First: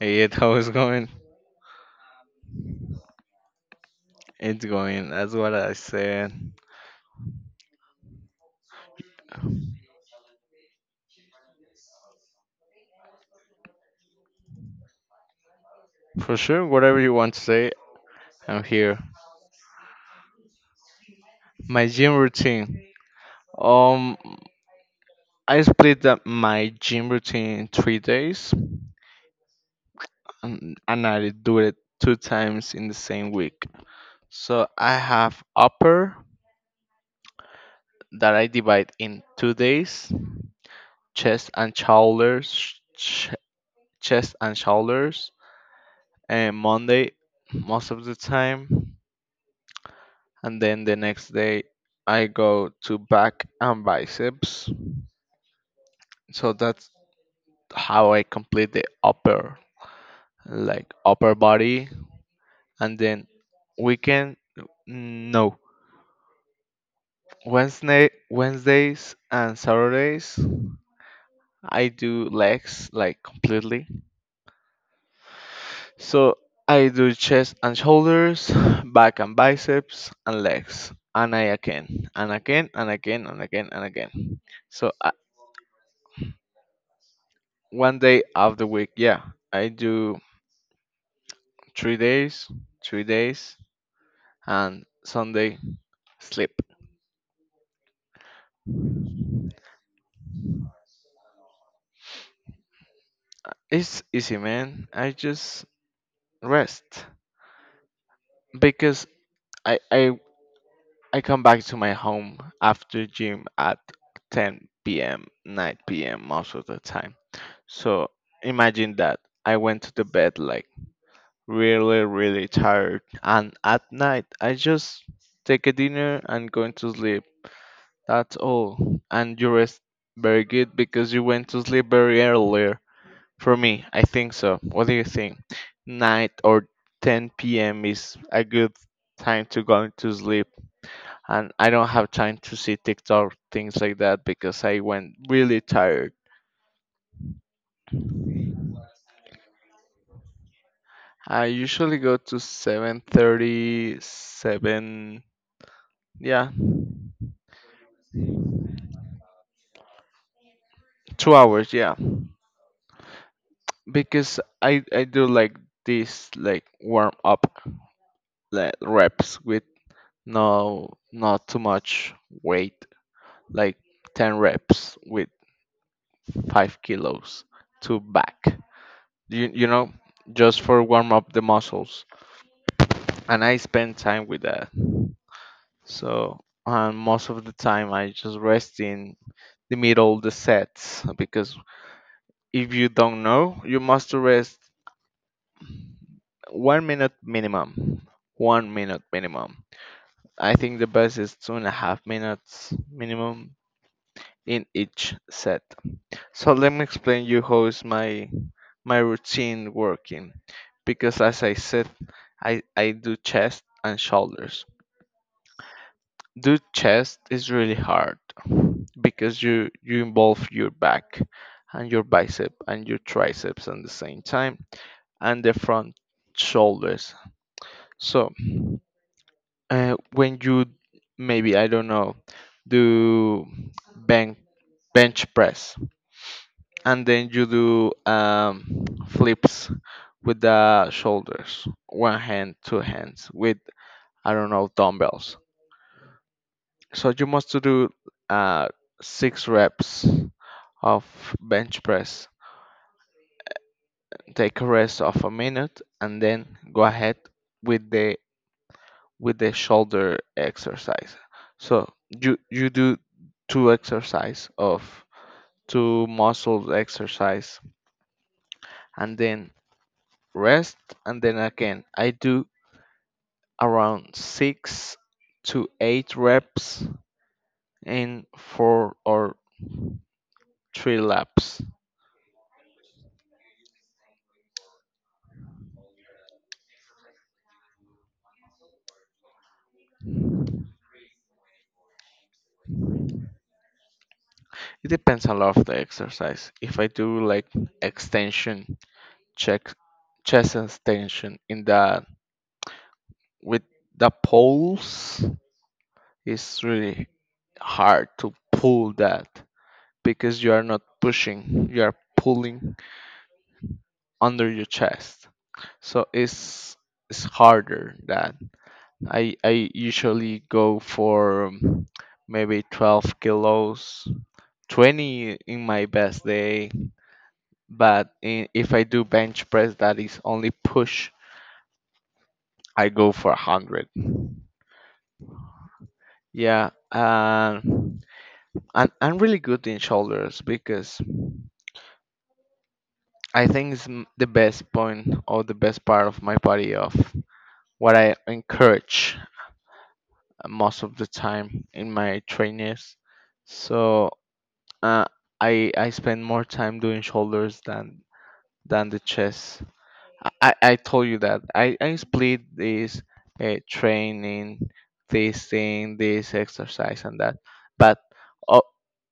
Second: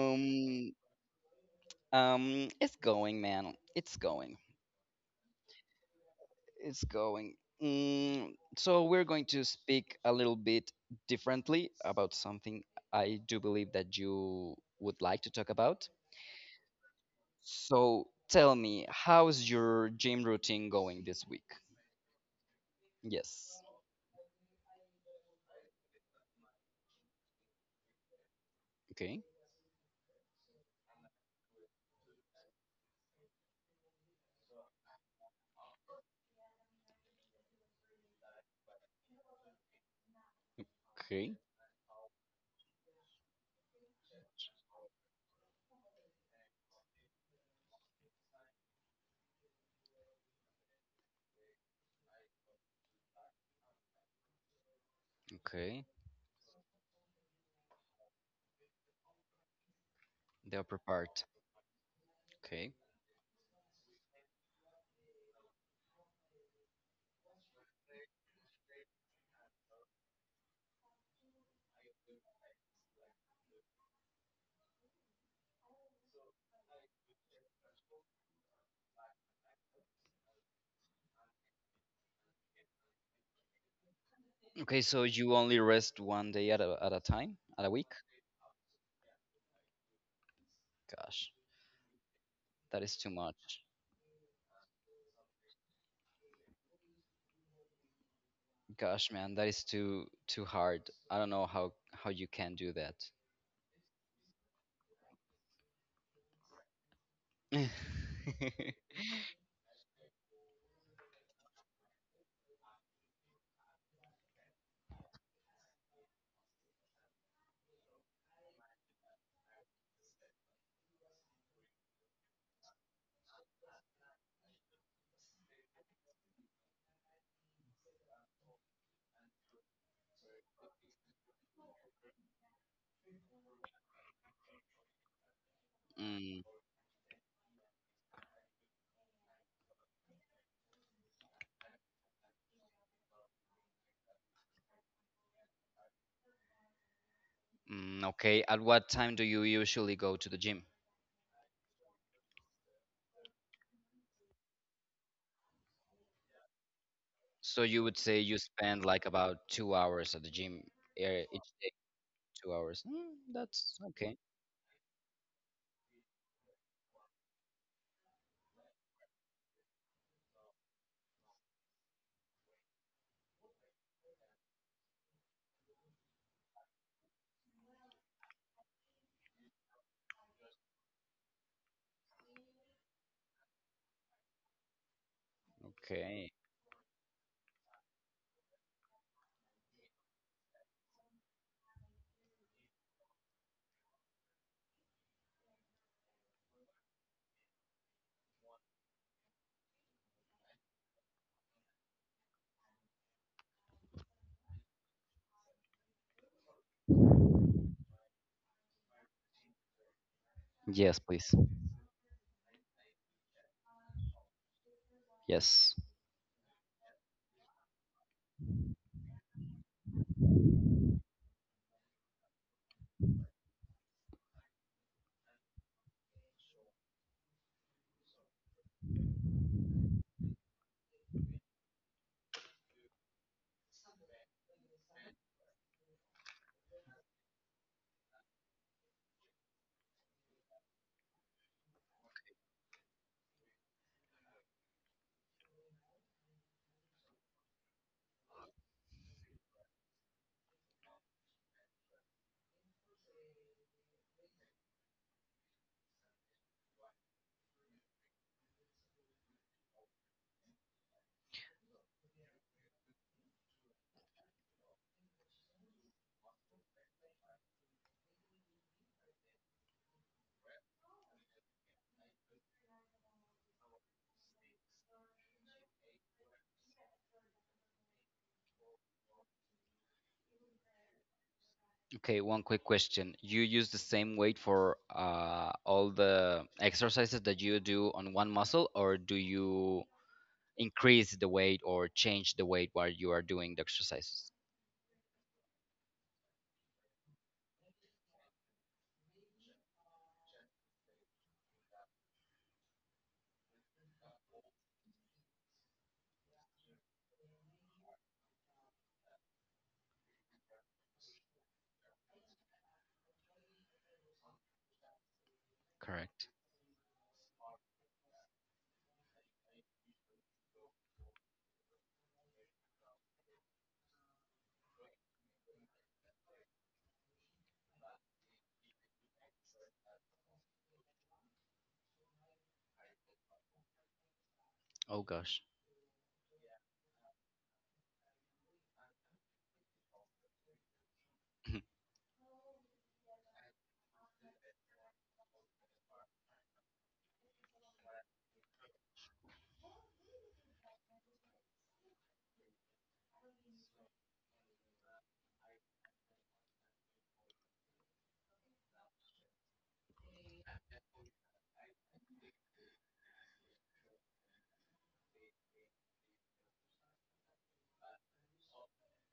It how it's going? It's going, man. It's going. It's going. That's what I said. It's going. So we're going to speak a little bit differently about something I do believe that you would like to talk about. For sure, whatever you want to say, So tell I'm me, here. how's your gym routine going this week? My gym routine. Yes. Um, I split up my gym routine in 3 days, Okay. and I do it two times in the same week. So I have upper that I divide in 2 days, Okay. chest and shoulders, chest and shoulders, and Monday most of the time. And then the next day I go to back and biceps. Okay. So that's how I complete the upper, The upper like part. upper body, and then weekend. No, Wednesday, Wednesdays and Saturdays I do legs like completely. So I do chest and shoulders, back and biceps, and legs, and I again, and again, and again, and again, and again. Okay, So so I, you only rest one day at a time, at a week? one day of the week. Yeah, I do Gosh, 3 days, that is three too days, much. and Sunday sleep. Gosh, man, that is too hard. I don't know how you can do that. It's easy, man. I just rest because I I I come back to my home after gym at 10 p.m., 9 p.m. most of the time. So imagine that I went to the bed like really really tired, and at night I just take a dinner and going to sleep. That's all. And you rest very good because you went to sleep very earlier. For me, I think so. What do you think? 9 Mm, or 10 p.m. is a good time to go to sleep. And I don't have time to see TikTok things like that because I went really tired. Okay, at what time do you usually go to the gym? I usually go to 7:30, 7, yeah, So you would say you spend like about 2 hours at the gym, 2 each hours, day, yeah. 2 hours. That's okay. Because I do like this like warm up like reps with no, not too much weight, like 10 reps with 5 kilos to back. You, you know, just for warm up the muscles. And I spend time with that. Okay. So, and most of the time I just rest in the middle of the sets because if you don't know, you must rest 1 minute minimum. 1 minute minimum. I think the best is 2.5 minutes minimum in each set. So let me explain you how is my routine working. Yes, Because please. as I said, I do chest and shoulders. Yes. Do chest is really hard because you involve your back and your bicep and your triceps at the same time and the front shoulders. So when you maybe I don't know do bench bench press and then you do flips with the shoulders, one hand, two hands, with I don't know dumbbells. So you must to do uh, six reps of bench press. Take a rest of a minute, and then go ahead with the with the shoulder exercise. So you do two exercise of two muscle exercise, and then rest, and then again I do around 6 to 8 reps in 4 or 3 laps. Okay, one quick question. You use the same weight for all the exercises that you do on one muscle, or do you increase the weight or change the weight while you are doing the exercises? It depends a lot of the exercise. If I do like extension, check chest extension in the with the poles, it's really hard to pull that because you are not pushing, you are pulling under your chest. So Correct. it's harder than I usually go for maybe 12 kilos, 20 in my best day. But if I do bench press, that is only push, I go for 100. Oh gosh. Yeah, and I'm really good in shoulders because I think it's the best point or the best part of my body of what I encourage most of the time in my trainers. So Uh, I spend more time doing shoulders than the chest. I told you that I split this training, this thing, this exercise and that. But uh,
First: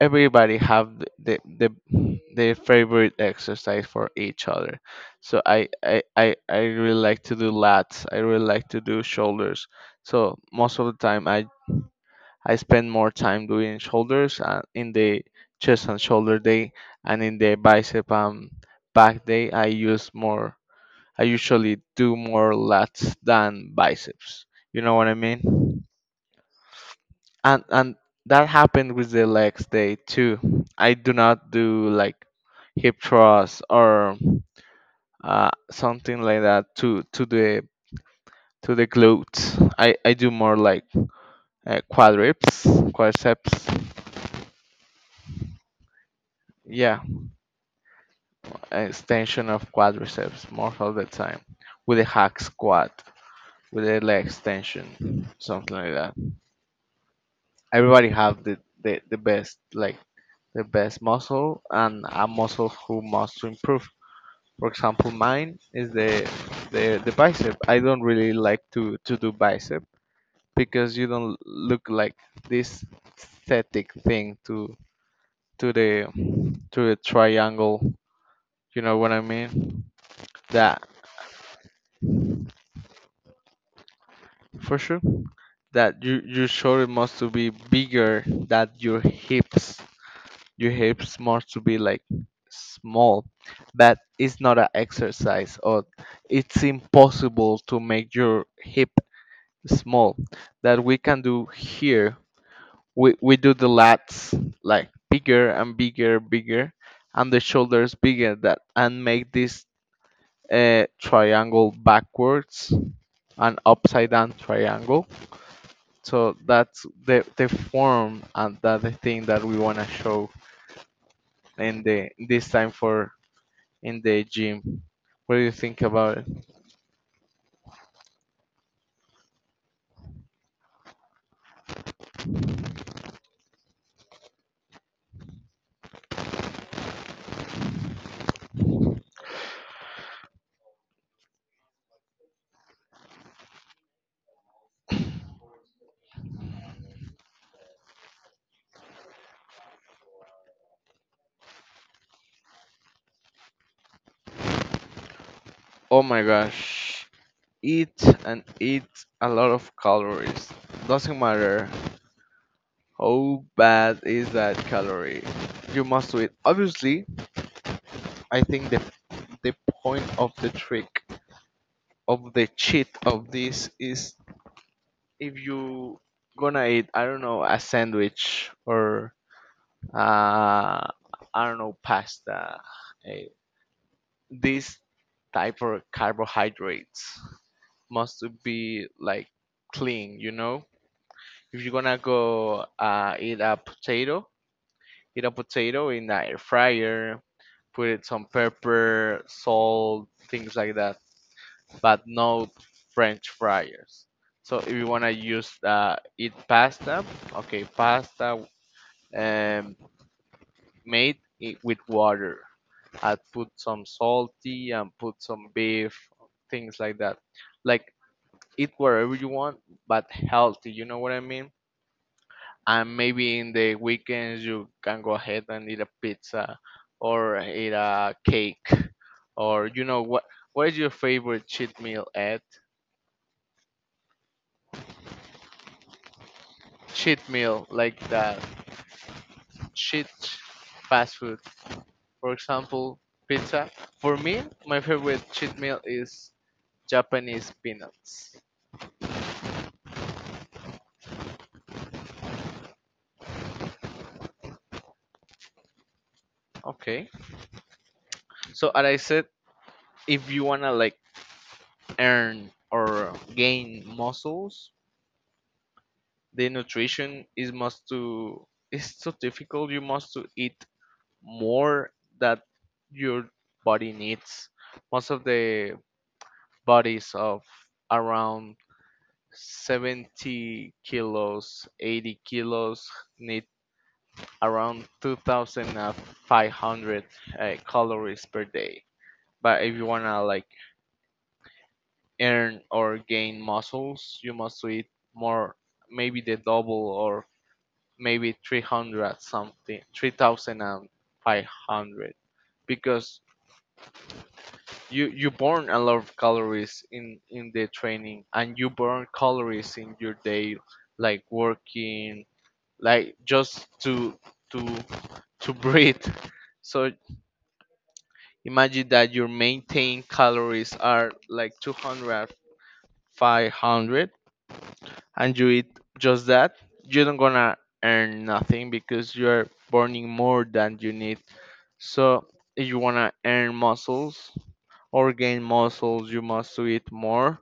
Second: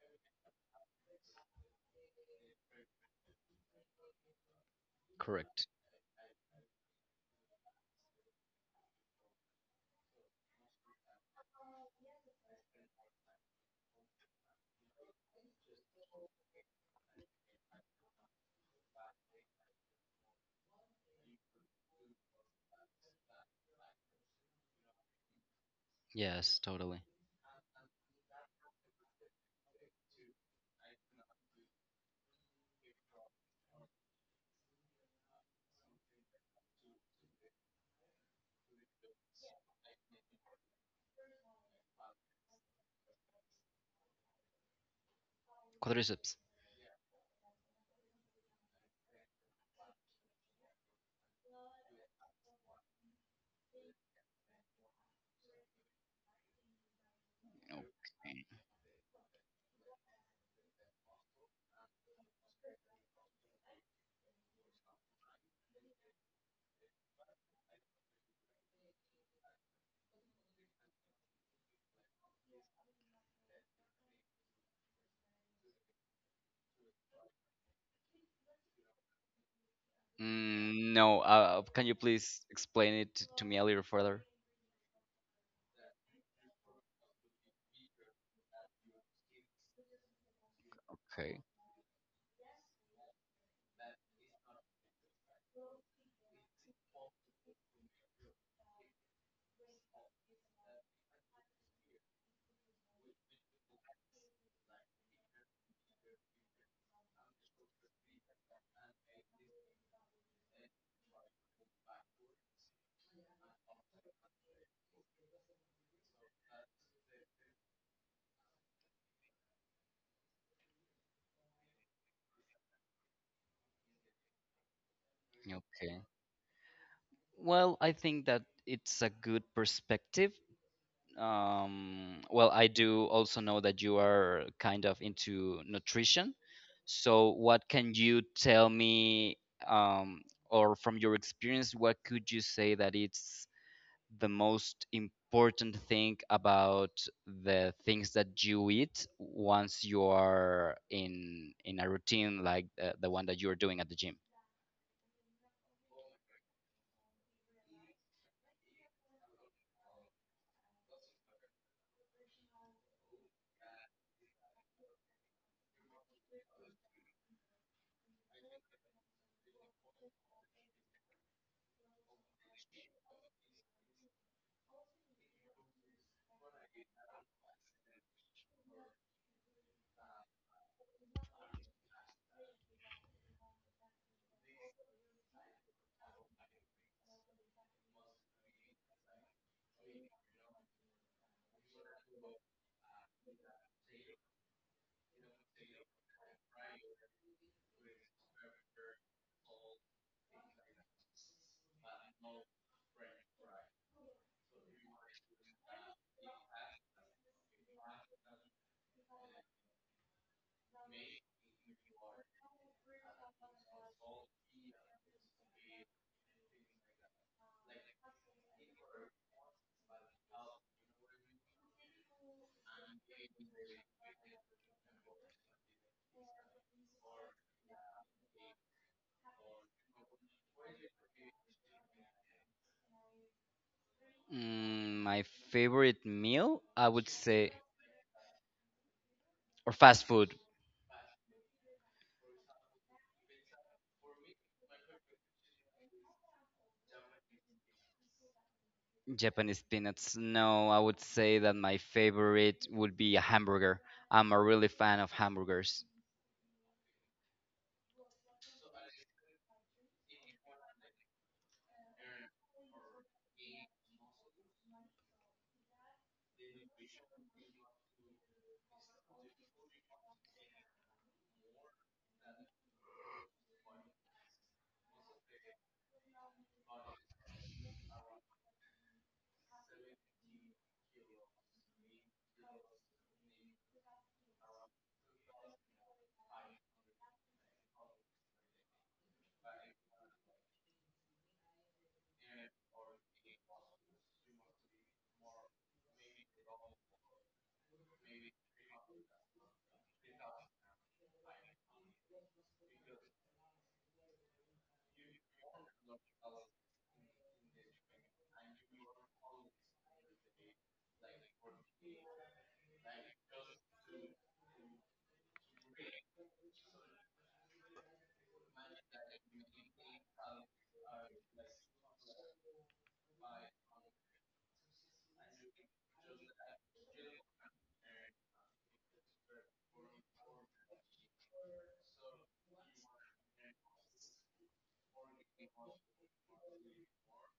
everybody have their favorite exercise for each other. So I, Correct. I I I really like to do lats. I really like to do shoulders. So most of the time I spend more time doing shoulders in the chest and shoulder day, and in the bicep and back day, I use more. I usually do more lats than biceps. You know what I mean? Yes, totally. And that happened with the legs day too. I do not do like hip thrust or something like that to to the glutes. I do more like uh, quadrips, quadriceps. Quadriceps. Yeah. Extension of quadriceps most of the time with a hack squat, with a leg extension, something like that. Everybody have Okay. the best like the best muscle and a muscle who must to improve, for example mine is the bicep. I don't really like to do bicep because you don't look like this static thing to to the to the triangle. You know what I mean? That Mm, no. Can you please explain it to me a little further? for sure that your shoulder must to be bigger than your hips. Your hips Okay. must to be like small, but it's not an exercise or it's impossible to make your hip small. That we can do here. We do the lats like bigger and bigger, bigger, and the shoulders bigger that and make this triangle backwards and upside down triangle. So that's the form and that's the thing that we wanna show in the this time for in the gym. What do you think Okay. about it? Well, I think that it's a good perspective. Well, I do also know that you are kind of into nutrition. So, what can you tell me, um, or from your experience, what could you say that it's the most important thing about the things that you eat once you are in a routine like the one that you're doing at the gym? Oh my gosh. Eat and eat a lot of calories. Doesn't matter how bad is that calorie. You must do it. Obviously, I think the point of the trick of the cheat of this is if you gonna eat, I don't know, a sandwich or uh, I don't know, pasta, uh, this type of carbohydrates must be like clean, you know? If you're gonna go eat a potato in the air fryer, put it some pepper, salt, things like that, but no French fryers. So if you wanna use eat pasta, okay, pasta um, made it with water, I put some salty and put some beef, things like that. Like eat whatever you want, but healthy. You know what I mean? And maybe in the weekends you can go ahead and eat a pizza or eat a cake or you know what? What is your favorite cheat meal? At Mm, my favorite meal, I would cheat say, meal like that, or fast cheat food. fast food. For example, pizza. For me, my favorite cheat meal is Japanese peanuts. Japanese peanuts. No, I would say that my favorite would be a hamburger. I'm a really fan of hamburgers. Okay. So as I said, if you wanna like earn or gain muscles, the nutrition is must to is so difficult. You must to eat more that your body needs. Most of the bodies of around 70 kilos, 80 kilos need around 2,500 calories per day. But if you wanna like earn or gain muscles, you must eat more, maybe the double or maybe 300 something, 3,500 because you burn a lot of calories in the training and you burn calories in your day like working like just to to breathe, so imagine that your maintained calories are like 200 500 and you eat just that, you don't gonna earn nothing because you're burning more than you need. So if you wanna earn muscles or gain muscles, you must to eat more.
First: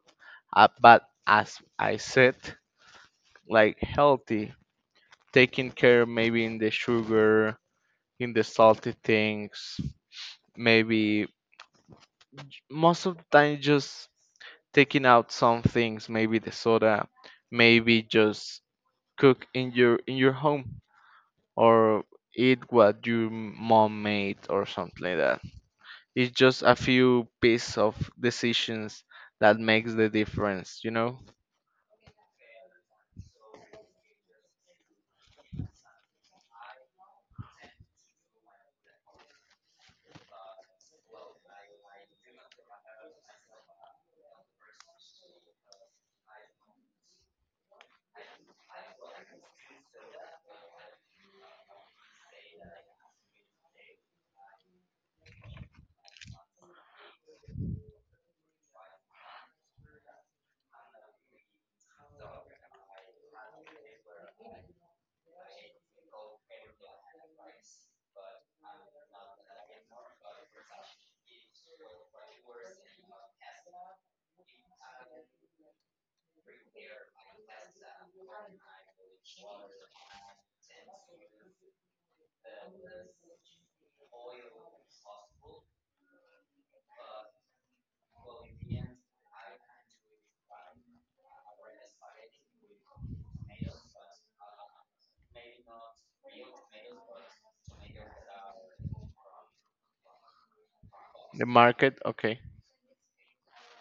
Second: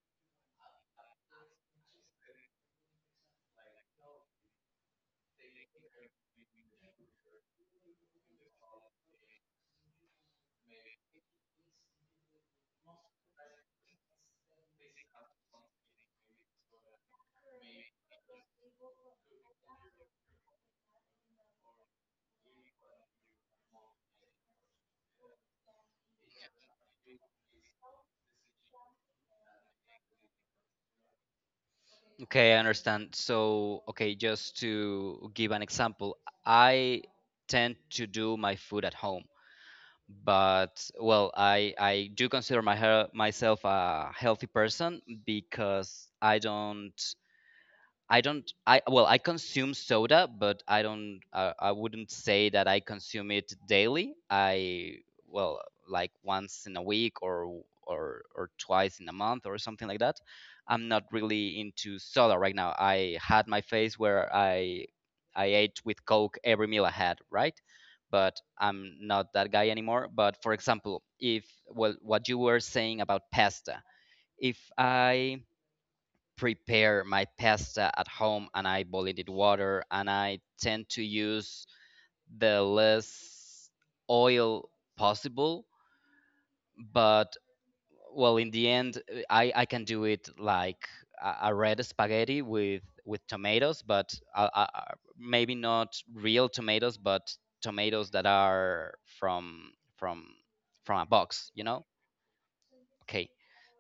But as I said, like healthy, taking care maybe in the sugar, in the salty things, maybe most of the time just taking out some things, maybe the soda, maybe just cook in your home or eat what your mom made or something like that. It's just a few pieces of decisions that makes the difference, you know? Okay, I understand. So, okay, just to give an example, I tend to do my food at home, but well, I do consider myself a healthy person because I don't I well, I consume soda, but I don't, I wouldn't say that I consume it daily. I Well, like once in a week, or or twice in a month or something like that. I'm not really into soda right now. I had my phase where I ate with Coke every meal I had, right? But I'm not that guy anymore. But for example, if well, what you were saying about pasta, if I prepare my pasta at home and I boil it in water and I tend to use the less oil possible. But well, in the end, I can do it like a red spaghetti with tomatoes, but maybe not real tomatoes, but tomatoes that are from from from a The box. market, okay. Okay,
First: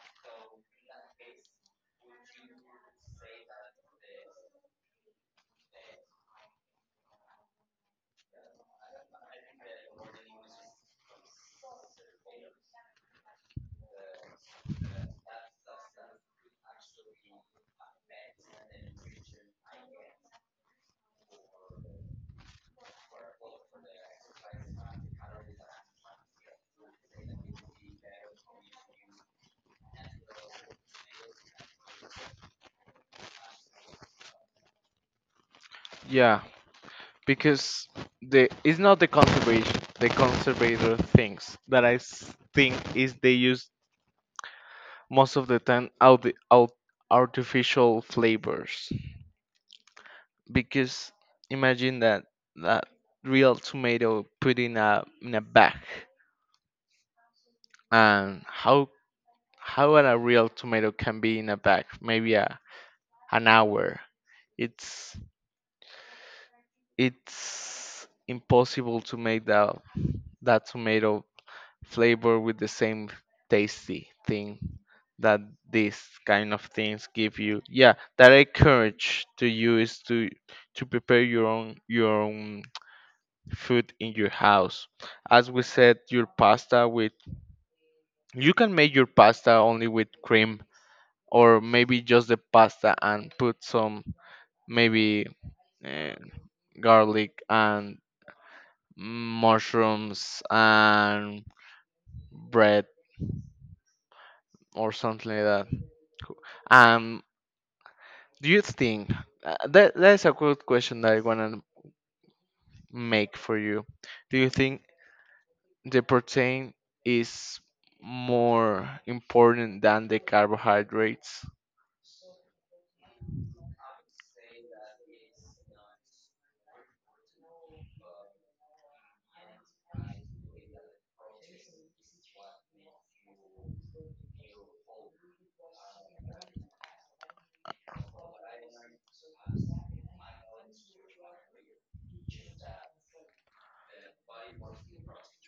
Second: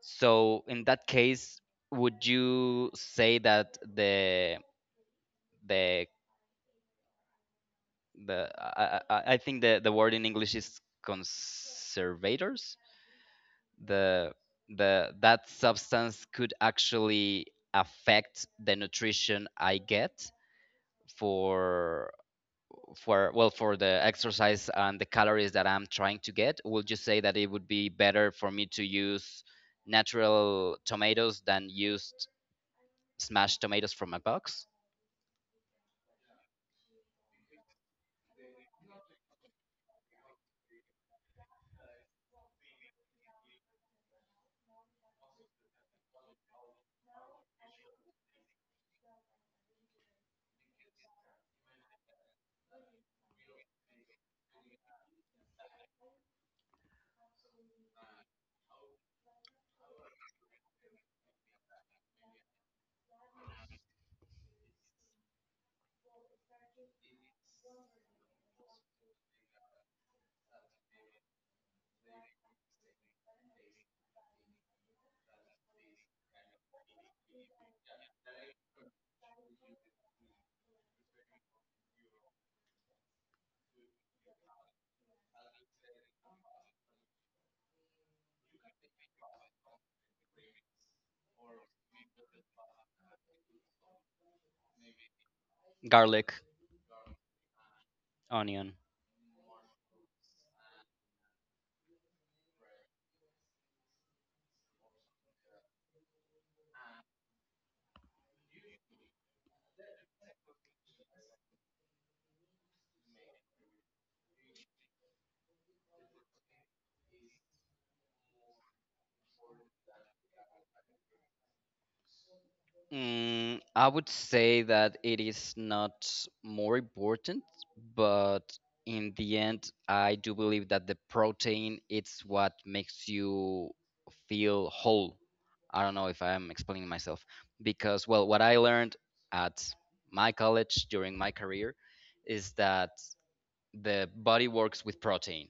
so in that case, would you say that the the I think the word in English is conservators? The the that substance could actually affect the nutrition I get, for for well, for the exercise and the calories that I'm trying to get. Would you say that it would be better for me to use natural tomatoes than used smashed tomatoes from a box? Yeah, because the it's not the conservation the conservator things that I think is they use most of the time out the out artificial flavors. Because imagine that that real tomato put in a bag. And how a real tomato can be in a bag maybe an hour, it's it's impossible to make that that tomato flavor with the same tasty thing that these kind of things give you. Yeah, that I encourage to you is to prepare your own food in your house, as we said your pasta with you can make your pasta only with cream or maybe just the pasta and put some maybe uh, Garlic, garlic and onion. mushrooms and bread or something like that. Um, do you think that that is a good question that I wanna make for you? Do you think the protein is more important than the carbohydrates? I would say that it is not more important, but in the end, I do believe that the protein it's what makes you feel whole. I don't know if I am explaining myself, because well, what I learned at my college during my career is that the body works with protein.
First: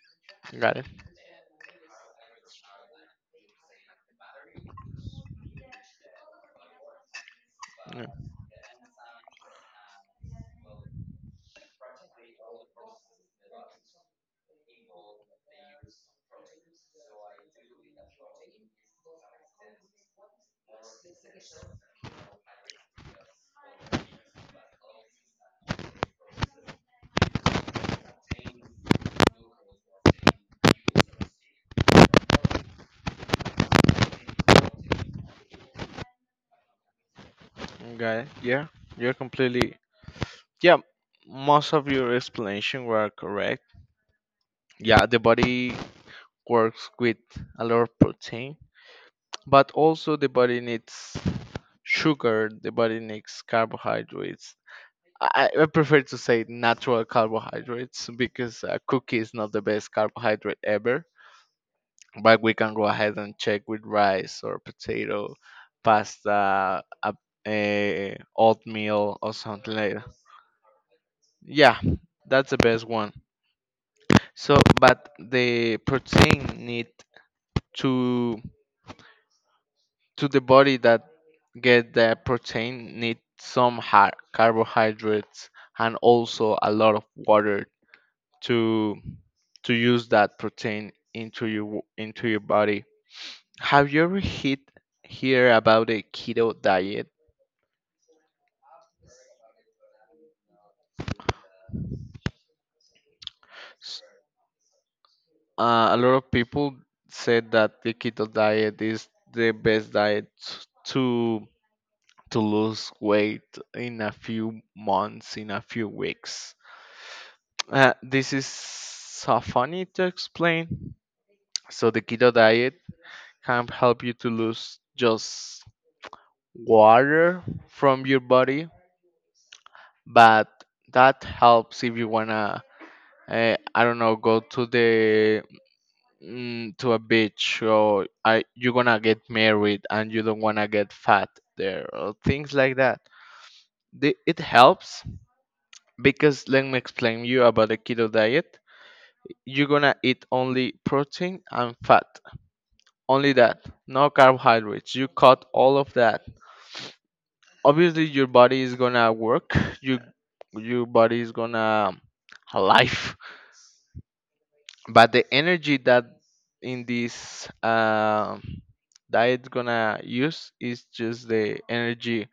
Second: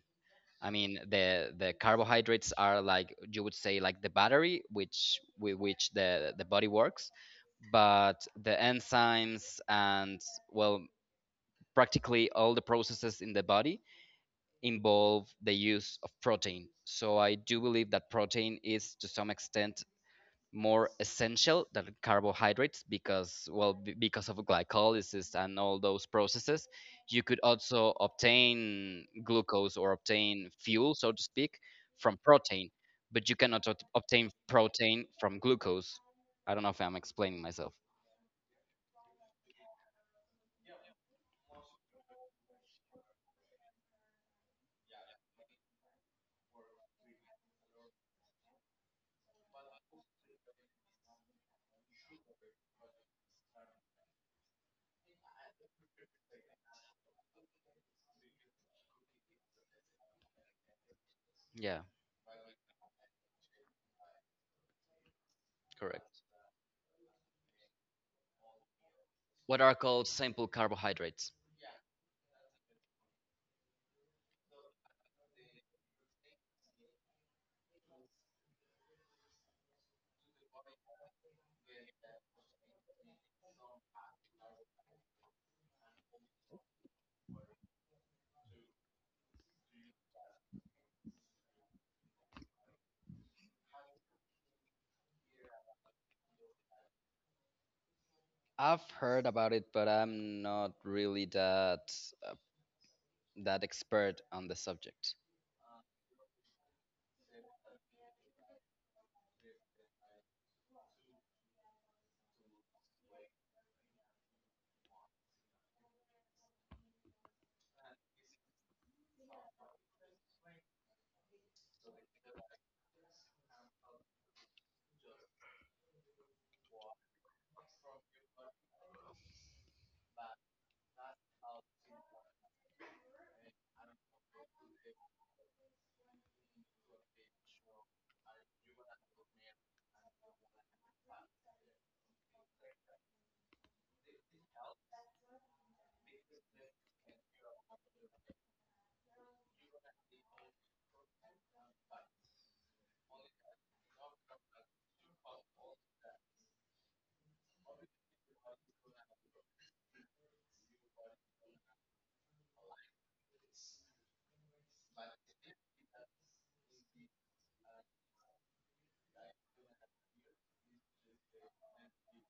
I Got it. mean, the carbohydrates are, like you would say, like the battery which with which the body works, Yeah. but the enzymes and, well, practically all the processes in the body involve the use of protein. So I do believe that protein is, to some extent, more essential than carbohydrates, because, because of glycolysis and all those processes, you could also obtain glucose or obtain fuel, so to speak, from protein, but you cannot obtain protein from glucose. I don't know if I'm explaining myself. Got it. Yeah, you're completely yeah, most of your explanation were correct. Yeah, the body works with a lot of protein, but also the body needs sugar, the body needs carbohydrates. I prefer to say natural carbohydrates because a cookie is not the best carbohydrate ever. Yeah. But we can go ahead and check with rice or potato, Correct. pasta, a oatmeal or What something are like that. called simple carbohydrates. Yeah, that's the best one. So, but the protein need to to the body that get the protein need some har carbohydrates and also a lot of water to to use that protein into into your body. Have you ever hit hear about a keto diet? I've heard about it, but I'm not really uh, that S- expert on the subject. A lot of people said that the keto diet is the best diet to to lose weight in a few months, in a few weeks. This is so funny to explain. So, the keto diet can help you to lose just water from your body, but that helps if you wanna, I don't know, go to the to a beach or I, you're gonna get married and you don't wanna get fat there or things like that. It helps. Because let me explain you about the keto diet. You're gonna eat only protein and fat. Only that. No carbohydrates. You cut all of that. Obviously your body is gonna work. You your body is gonna alive. But the energy that in this diet gonna use is just the energy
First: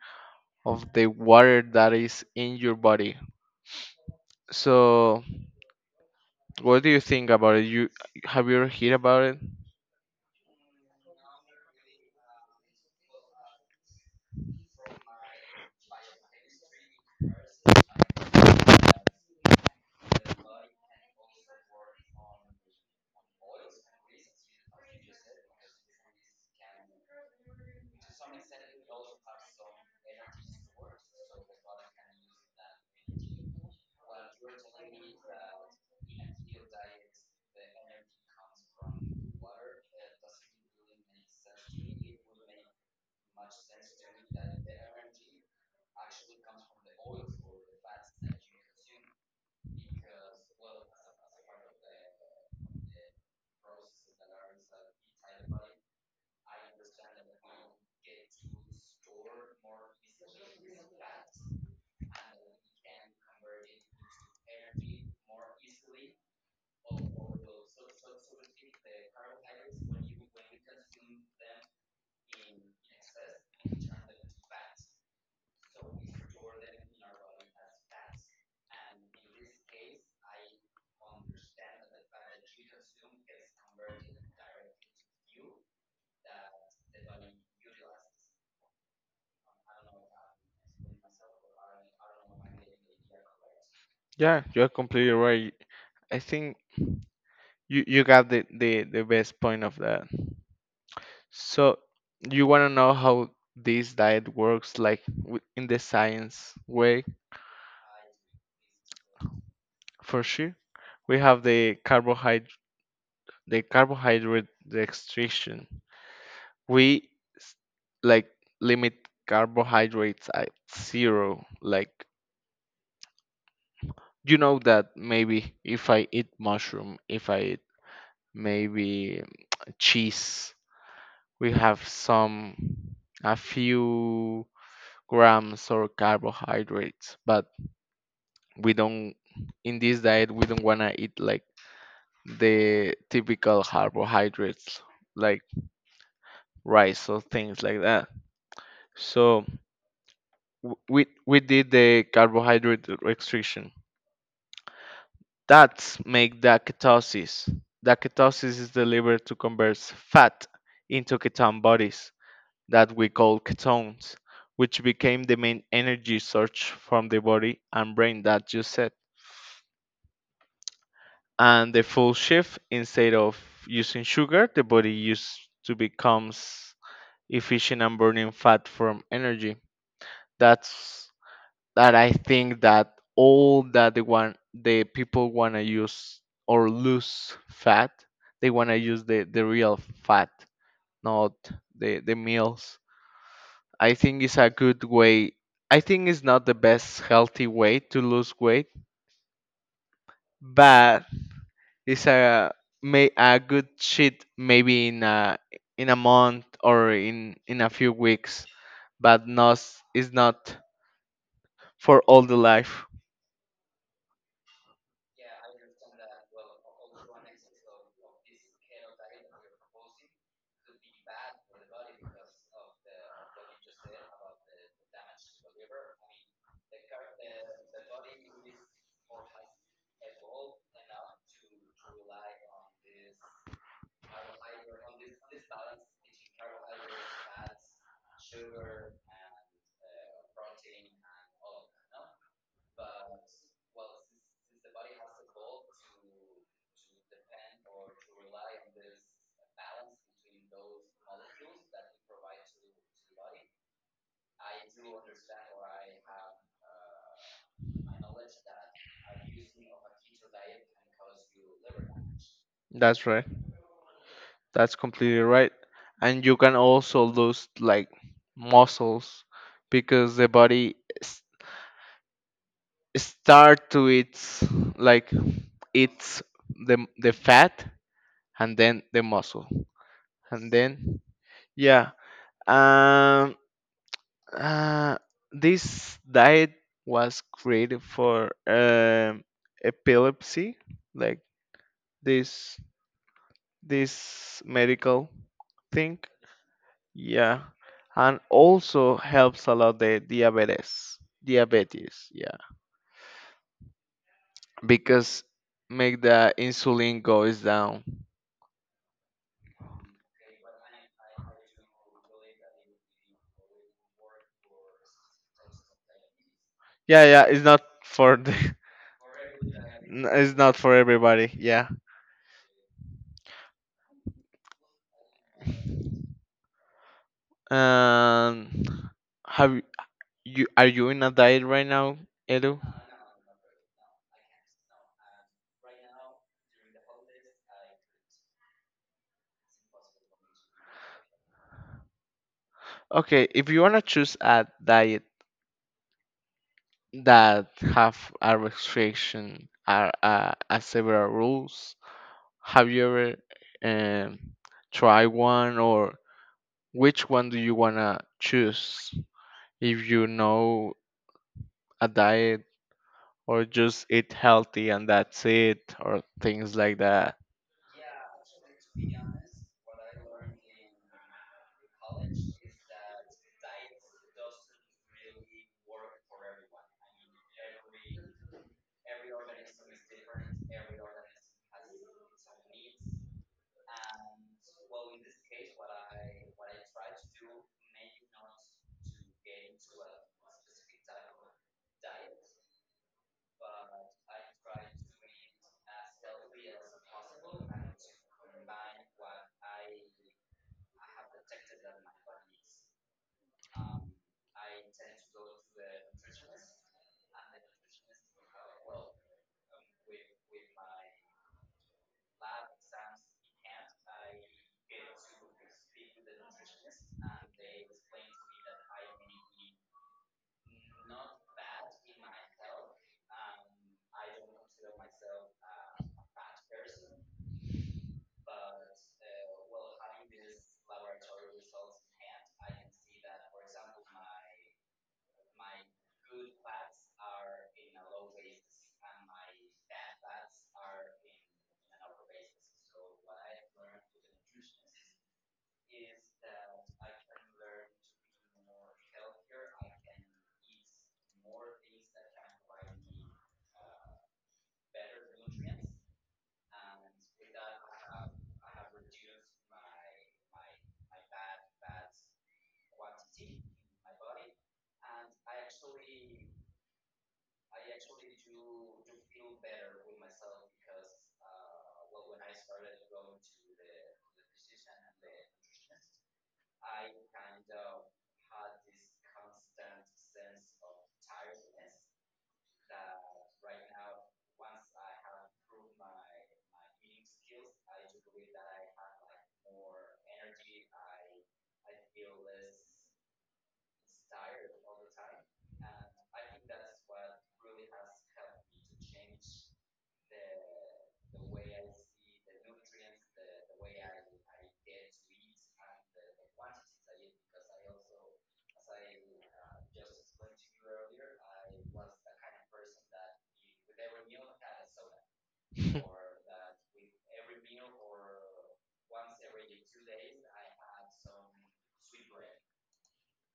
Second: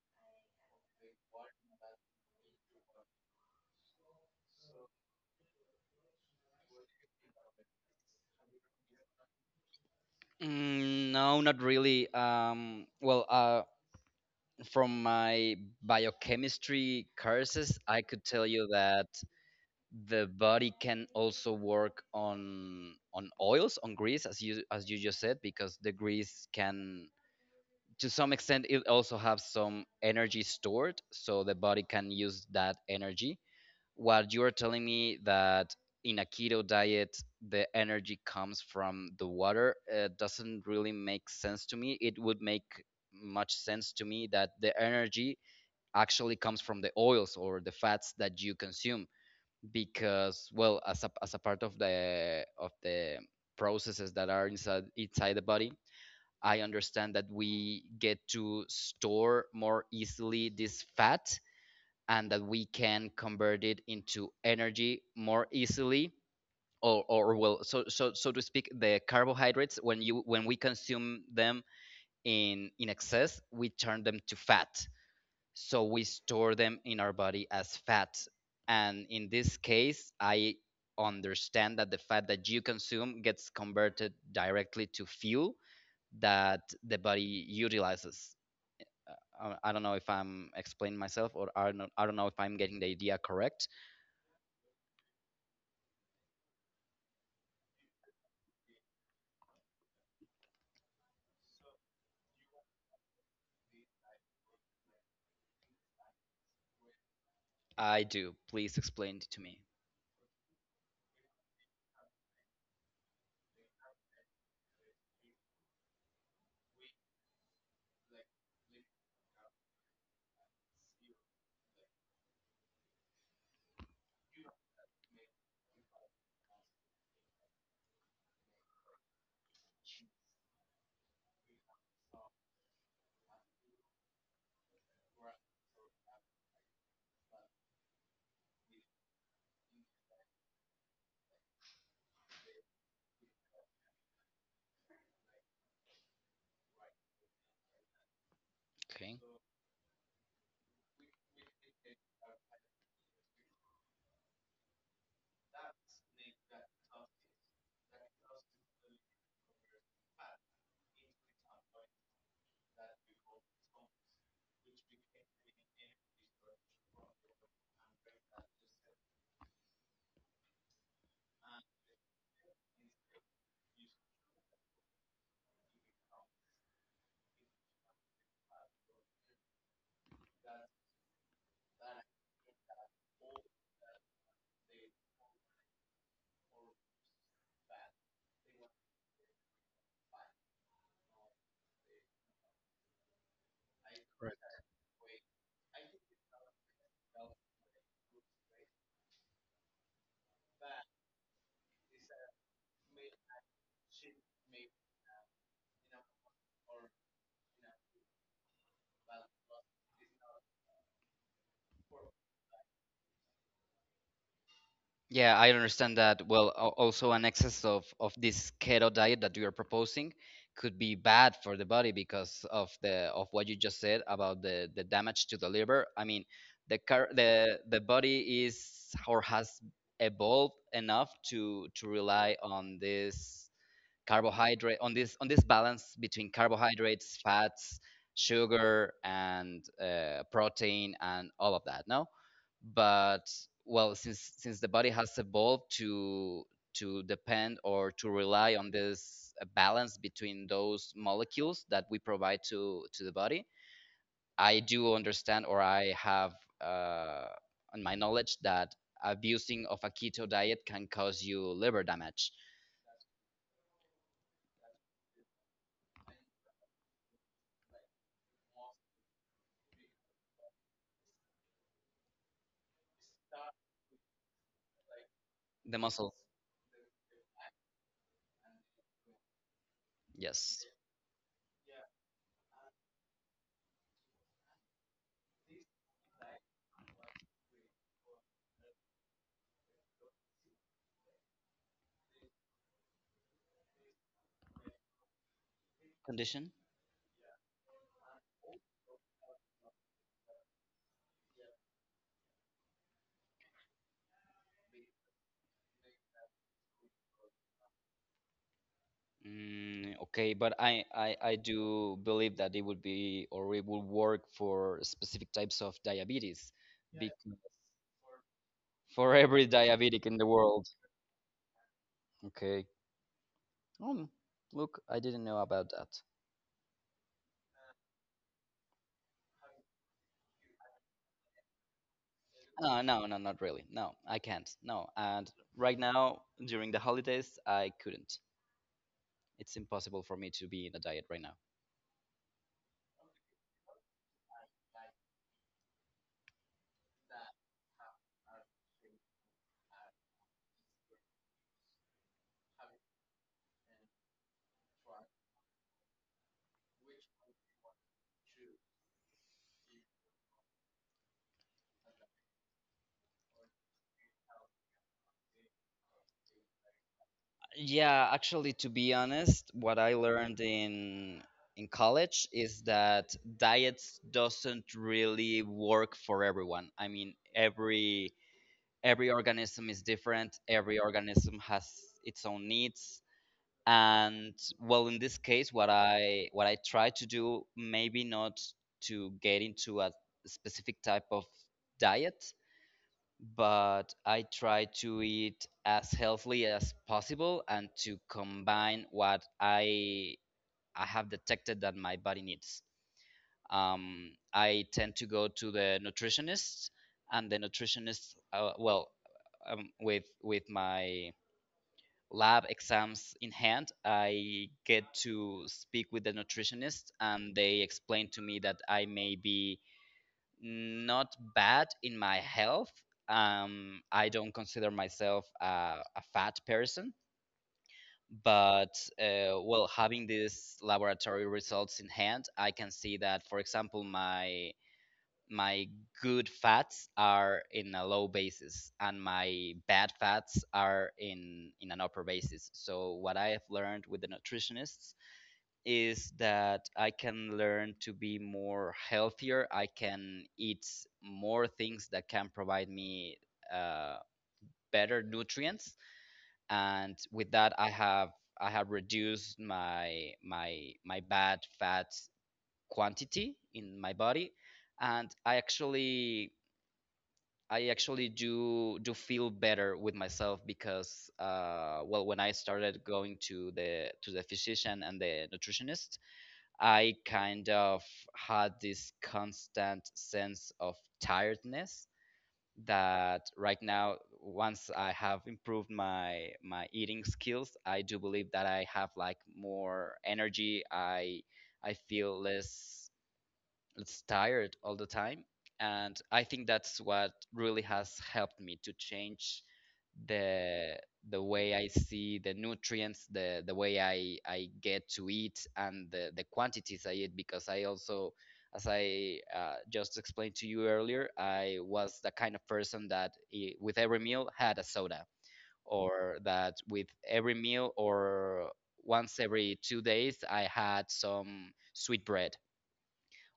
of the water that is in your body. So what do you think about it? You have you ever heard about it? Mm, no, not really. Well, from my biochemistry courses, I could tell you that the body can also work on oils, on grease, as you just said, because the grease can, to some extent, it also have some energy stored, so the body can use that energy. What you are telling me, that in a keto diet the energy comes from the water, doesn't really make sense to me. It would make much sense to me that the energy actually comes from the oils or the fats that you consume, because, well, as a, part of the processes that are inside the body, I understand that we get to store more easily this fat, and that we can convert it into energy more easily. Or well, so to speak, the carbohydrates, when we consume them in excess, we turn them to fat, so we store them in our body as fat. And in this case, I understand that the fat that you consume gets converted directly to fuel that the body utilizes. I don't know if I'm explaining myself, or I don't know if I'm getting the idea correct. Yeah, you're completely right. I think you got the best point of that. So you want to know how this diet works, in the science way, I do. Please explain it to me. for sure. We have the carbohydrate restriction. We s- like limit carbohydrates at zero. Like you know that maybe if I eat mushroom, if I eat maybe cheese we have some a few grams or carbohydrates but we don't in this diet we don't want to eat like the typical carbohydrates like rice or things like that. Okay. So we did the carbohydrate restriction. That's make the ketosis. The ketosis is the liver to convert fat into ketone bodies that we call ketones, which became the main energy source from the body and brain that you said. And the full shift, instead of using sugar, the body used to becomes efficient and burning fat from energy. That's that I think that all that the one the people wanna use or lose fat, they wanna use the real fat, not the meals. I think it's a good way. I think it's not the best healthy way to lose weight, but it's a may a good cheat maybe in a month or in a few weeks, but not it's not for all the life. Yeah, I understand that. Well, also, an excess of this keto diet that you are proposing could be bad for the body because of what you just said about the damage to the liver. I mean, the car, the body is or has evolved enough to rely on this balance between carbohydrates, fats, sugar, and protein, and all of that. No, but, well, since the body has evolved to depend or to rely on this, balance between those molecules that we provide to the body, I do understand, or I have, uh, on my knowledge, that abusing of a keto diet can cause you liver damage. That's right. That's completely right. And you can also lose like muscles because the body s- start to its like The muscle. eats the fat and then the muscle and Yes. then yeah um uh, this diet was created for epilepsy like this this medical thing. Condition. Yeah, and also helps a lot the diabetes, diabetes, yeah, because make the insulin goes down. Okay, but I do believe that it would be, or it will work, for specific types of diabetes, Yeah, yeah, it's not for the for every diabetic in the it's not world. for everybody, yeah. Okay. Um, Look, I didn't know about that. Um, have y- you are you in a diet right now, Edu? No, no, no, not really. No, I can't. No, and right now during the holidays, I couldn't. It's impossible for me to be in a diet right now. Okay, if you wanna choose a diet that have a restriction or a several rules, have you ever um tried one or which one do you wanna choose? If you know a diet or just eat healthy and that's it or things like that. Yeah, actually, to be honest, what I learned in college is that diets doesn't really work for everyone. I mean, every organism is different. Every organism has its own needs. And, well, in this case, what I try to do, maybe not to get into a specific type of diet, but I try to eat as healthily as possible, and to combine what I have detected that my body needs. I tend to go to the nutritionist, and the nutritionist, well, with my lab exams in hand, I get to speak with the nutritionist, and they explain to me that I may be not bad in my health. I don't consider myself a, fat person, but, well, having these laboratory results in hand, I can see that, for example, my good fats are in a low basis and my bad fats are in an upper basis. So what I have learned with the nutritionists is that I can learn to be more healthier. I can eat more things that can provide me, uh, better nutrients, and with that I have reduced my bad fat quantity in my body. And I actually do feel better with myself, because, well, when I started going to the physician and the nutritionist, I kind of had this constant sense of tiredness, that right now, once I have improved my eating skills, I do believe that I have like more energy. I feel less it's tired all the time. And I think that's what really has helped me to change the the way I see the nutrients, the way I get to eat, and the quantities I eat. Because I also, as I, just explained to you earlier, I was the kind of person that, with every meal had a soda, or that with every meal, or once every 2 days, I had some sweet bread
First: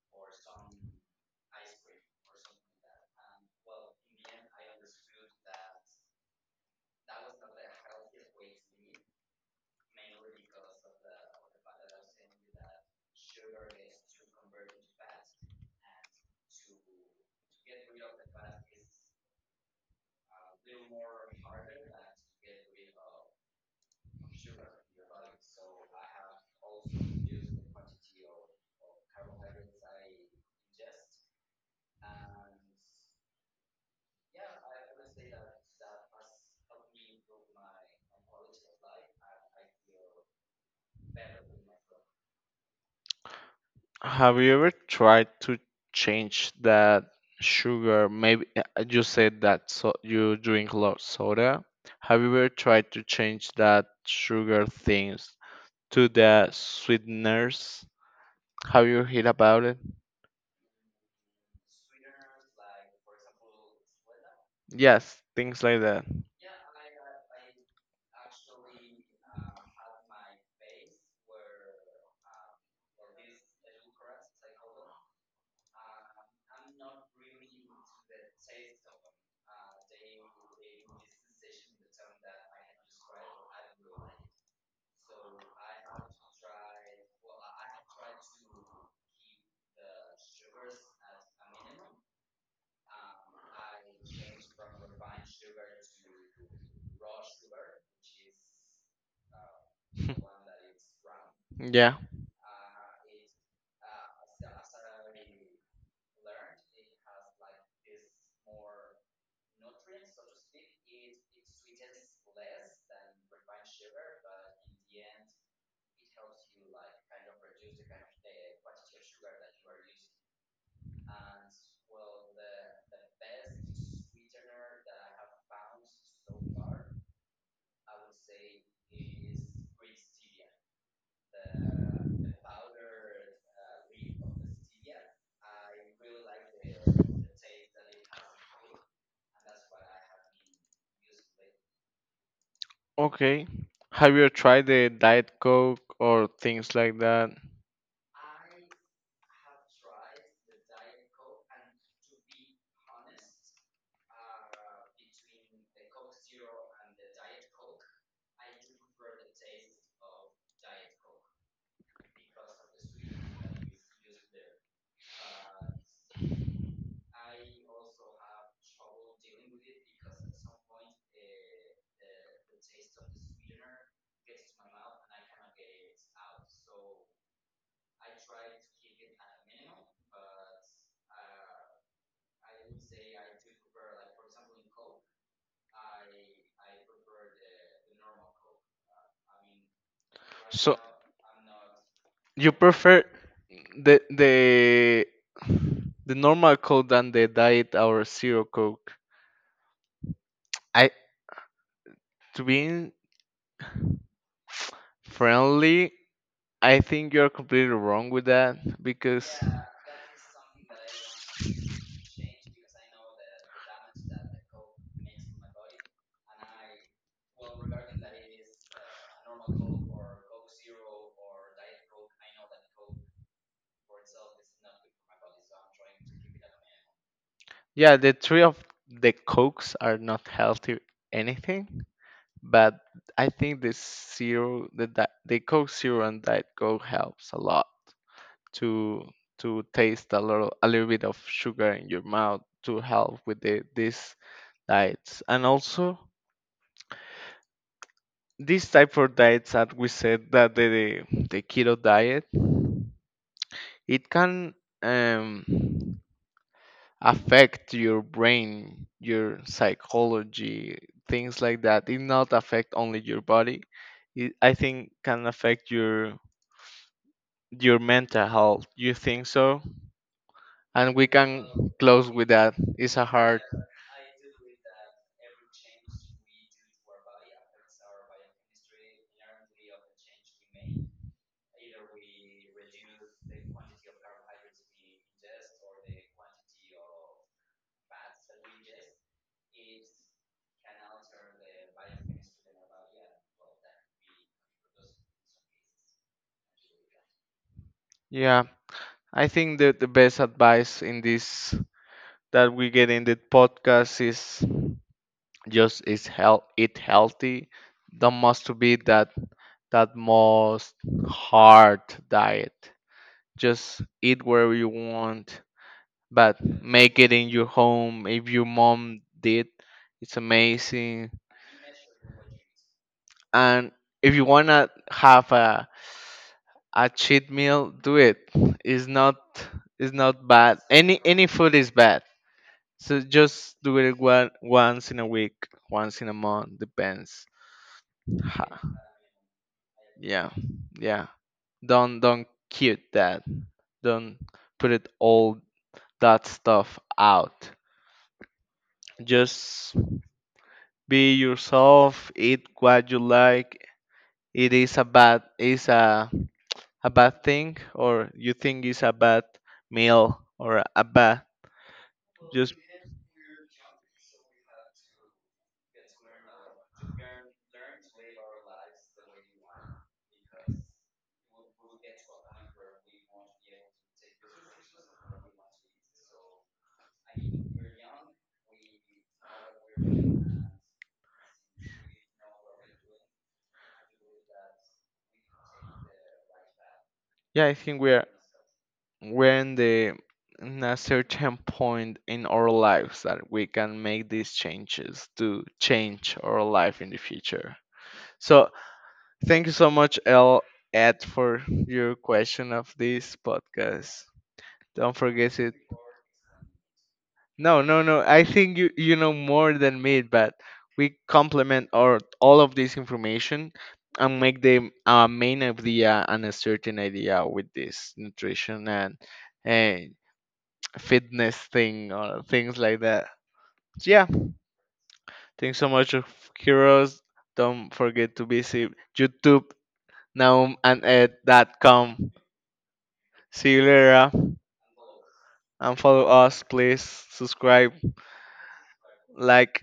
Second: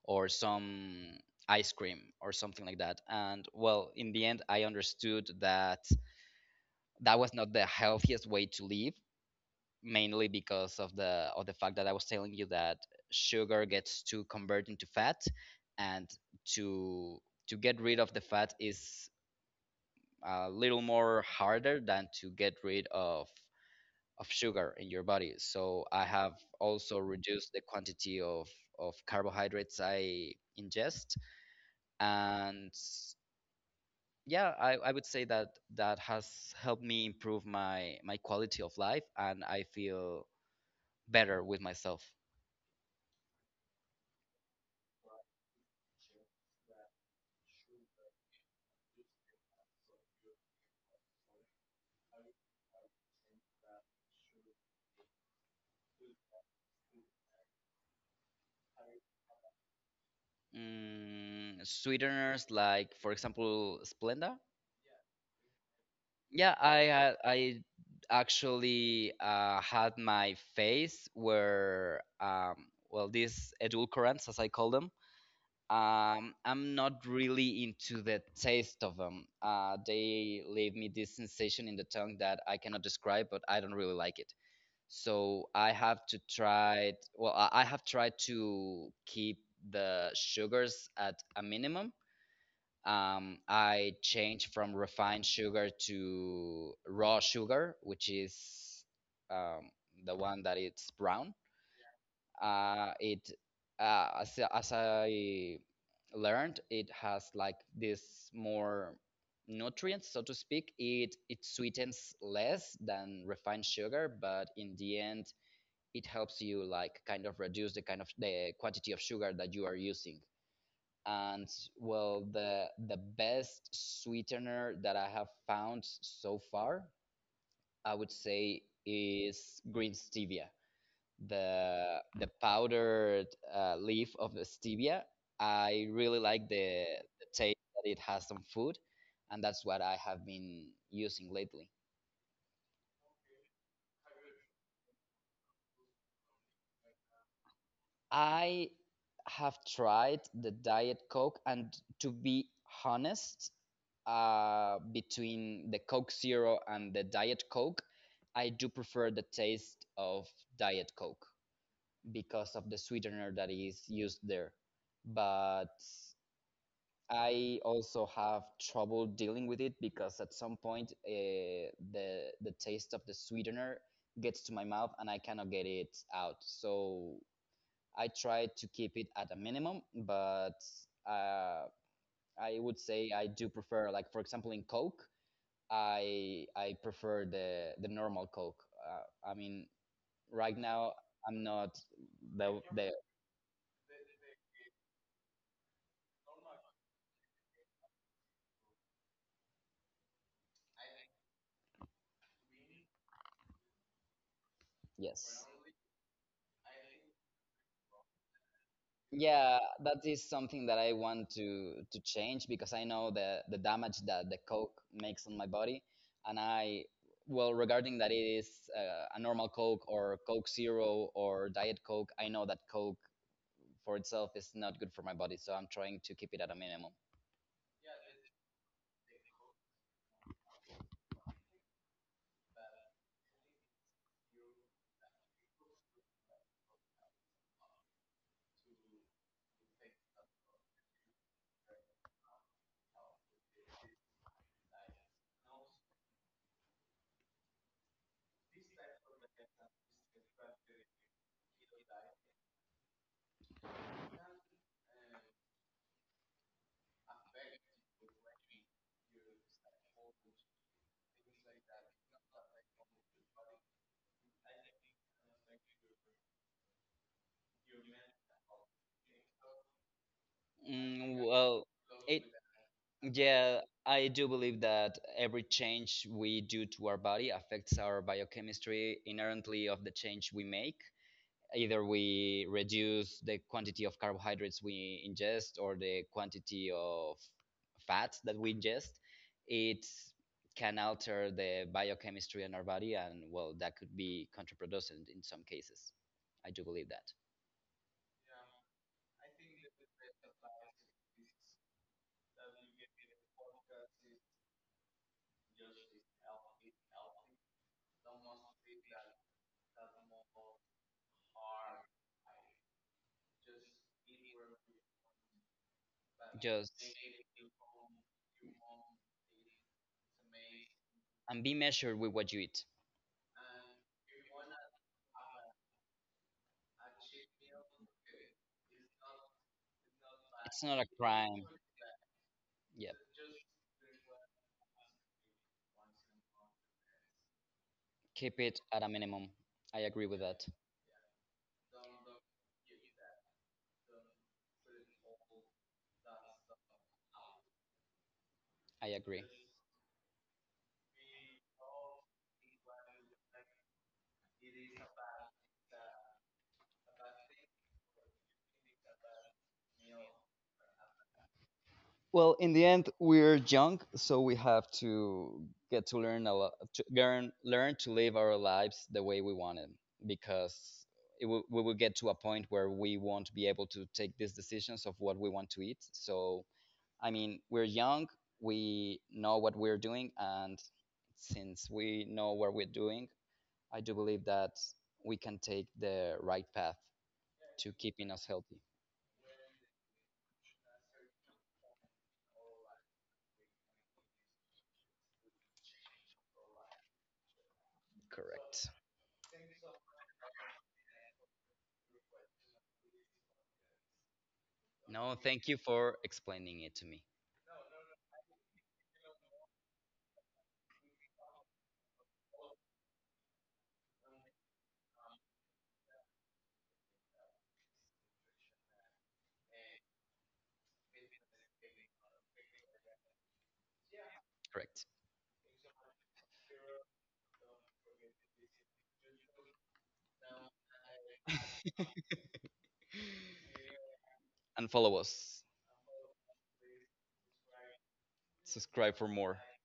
or some ice cream or something like that. And well, in the end, I understood that that was not the healthiest way to live, mainly because of the fact that I was telling you that sugar gets to convert into fat, and to to get rid of the fat is a little more harder than to get rid of sugar in your body. So I have also reduced the quantity of carbohydrates I ingest and yeah I would say that that has helped me improve my my quality of life and I feel better with myself. Have you ever tried to change that sugar? Maybe you said that so you drink a lot of soda. Have you ever tried to change that sugar things to the sweeteners? Have you heard about it? Mm, sweeteners like for example Splenda. Yes, things like that. Yeah, I actually had my phase where well these edulcorants, as I call them, I'm not really into the taste of them. They leave me this sensation in the tongue that I cannot describe, but I don't really like it. So I have to try, well I have tried to keep the sugars at a minimum. I changed from refined sugar to raw sugar, which is um, the one that it's brown. Yeah. Uh, it as I learned, it has like this more nutrients, so to speak. It sweetens less than refined sugar, but in the end it helps you like kind of reduce the kind of the quantity of sugar that you are using. And well, the best sweetener that I have found so far, I would say, is green stevia, the powdered leaf of the stevia. I really like the taste that it has on food, and that's what I have been using lately. Okay. Have you tried the Diet Coke or things like that? I have tried the Diet Coke, and to be honest, between the Coke Zero and the Diet Coke, I do prefer the taste of Diet Coke because of the sweetener that is used there. But I also have trouble dealing with it, because at some point the taste of the sweetener gets to my mouth and I cannot get it out. So I try to keep it at a minimum, but uh, I would say I do prefer, like for example, in Coke, I prefer the normal Coke. I mean, right So now I'm not you the the. prefer the the the normal Coke than the Diet or Zero Coke. I To be Yes. friendly, I think you're completely wrong with that because Yeah, that is something that I want to change, because I know the damage that the Coke makes on my body, and I, well, regarding that, it is a normal Coke or Coke Zero or Diet Coke. I know that Coke for itself is not good for my body, so I'm trying to keep it at a minimum. yeah, the three of the Cokes are not healthy anything. But I think the Zero, the Coke Zero and Diet Coke helps a lot to to taste a little bit of sugar in your mouth to help with the these diets and also these type of diets that we said that the keto diet it can um, affect your brain, your psychology, things like that. It not affect only your body. It, I think can affect your mental health. You think so? And we Mm, can well, close it with that. It's a hard. yeah, I do believe that every change we do to our body affects our biochemistry inherently of the change we make. Either we reduce the quantity of carbohydrates we ingest or the quantity of fats that we ingest, it can alter the biochemistry in our body, and well, that could be counterproducent in some cases. I do believe that. Yeah, I think that the best advice in this that we get in the podcast is just is health eat healthy. Don't must to be that that most hard diet. Just eat wherever you want, but Just make it in your home. If your mom did, it's amazing. and be measured with what you eat. And if you wanna have a cheat meal do it, it's not, it's not bad, It's not a any crime. food is bad, Yep. so just do it one, once in a week, once in a month depends. Keep it Ha- at a minimum. I agree with yeah, that. yeah, don't cute that, don't put it all that stuff out, I agree. just be yourself, eat what you like, it is a bad thing or you think it's a bad meal or a bad. Well, in Just the end, we're young, so we have to get to learn a lot, to learn, learn to live our lives the way we want it, because it will, we will get to a point where we won't be able to take these decisions of what we want to eat. So I mean, we're young, we know what we're doing, and since we know what we're doing, I do believe that we can take the right path yeah, I to think keeping us healthy. we're in the in a certain point in our lives that we can make these changes to change our life in the future. So Correct. thank you so much, L Ed, for your question of this podcast. Don't No, forget thank you it. for explaining it to me. No, no, no. I think you you know more than me, but we complement our all of this information and make the main idea and a certain idea with this nutrition and uh, fitness thing or things like that. So, yeah, Correct. thanks so much, of Heroes. Don't forget to visit YouTube NaumandEd.com. See you later, And follow us. and follow us, please. Subscribe, Subscribe for more. like.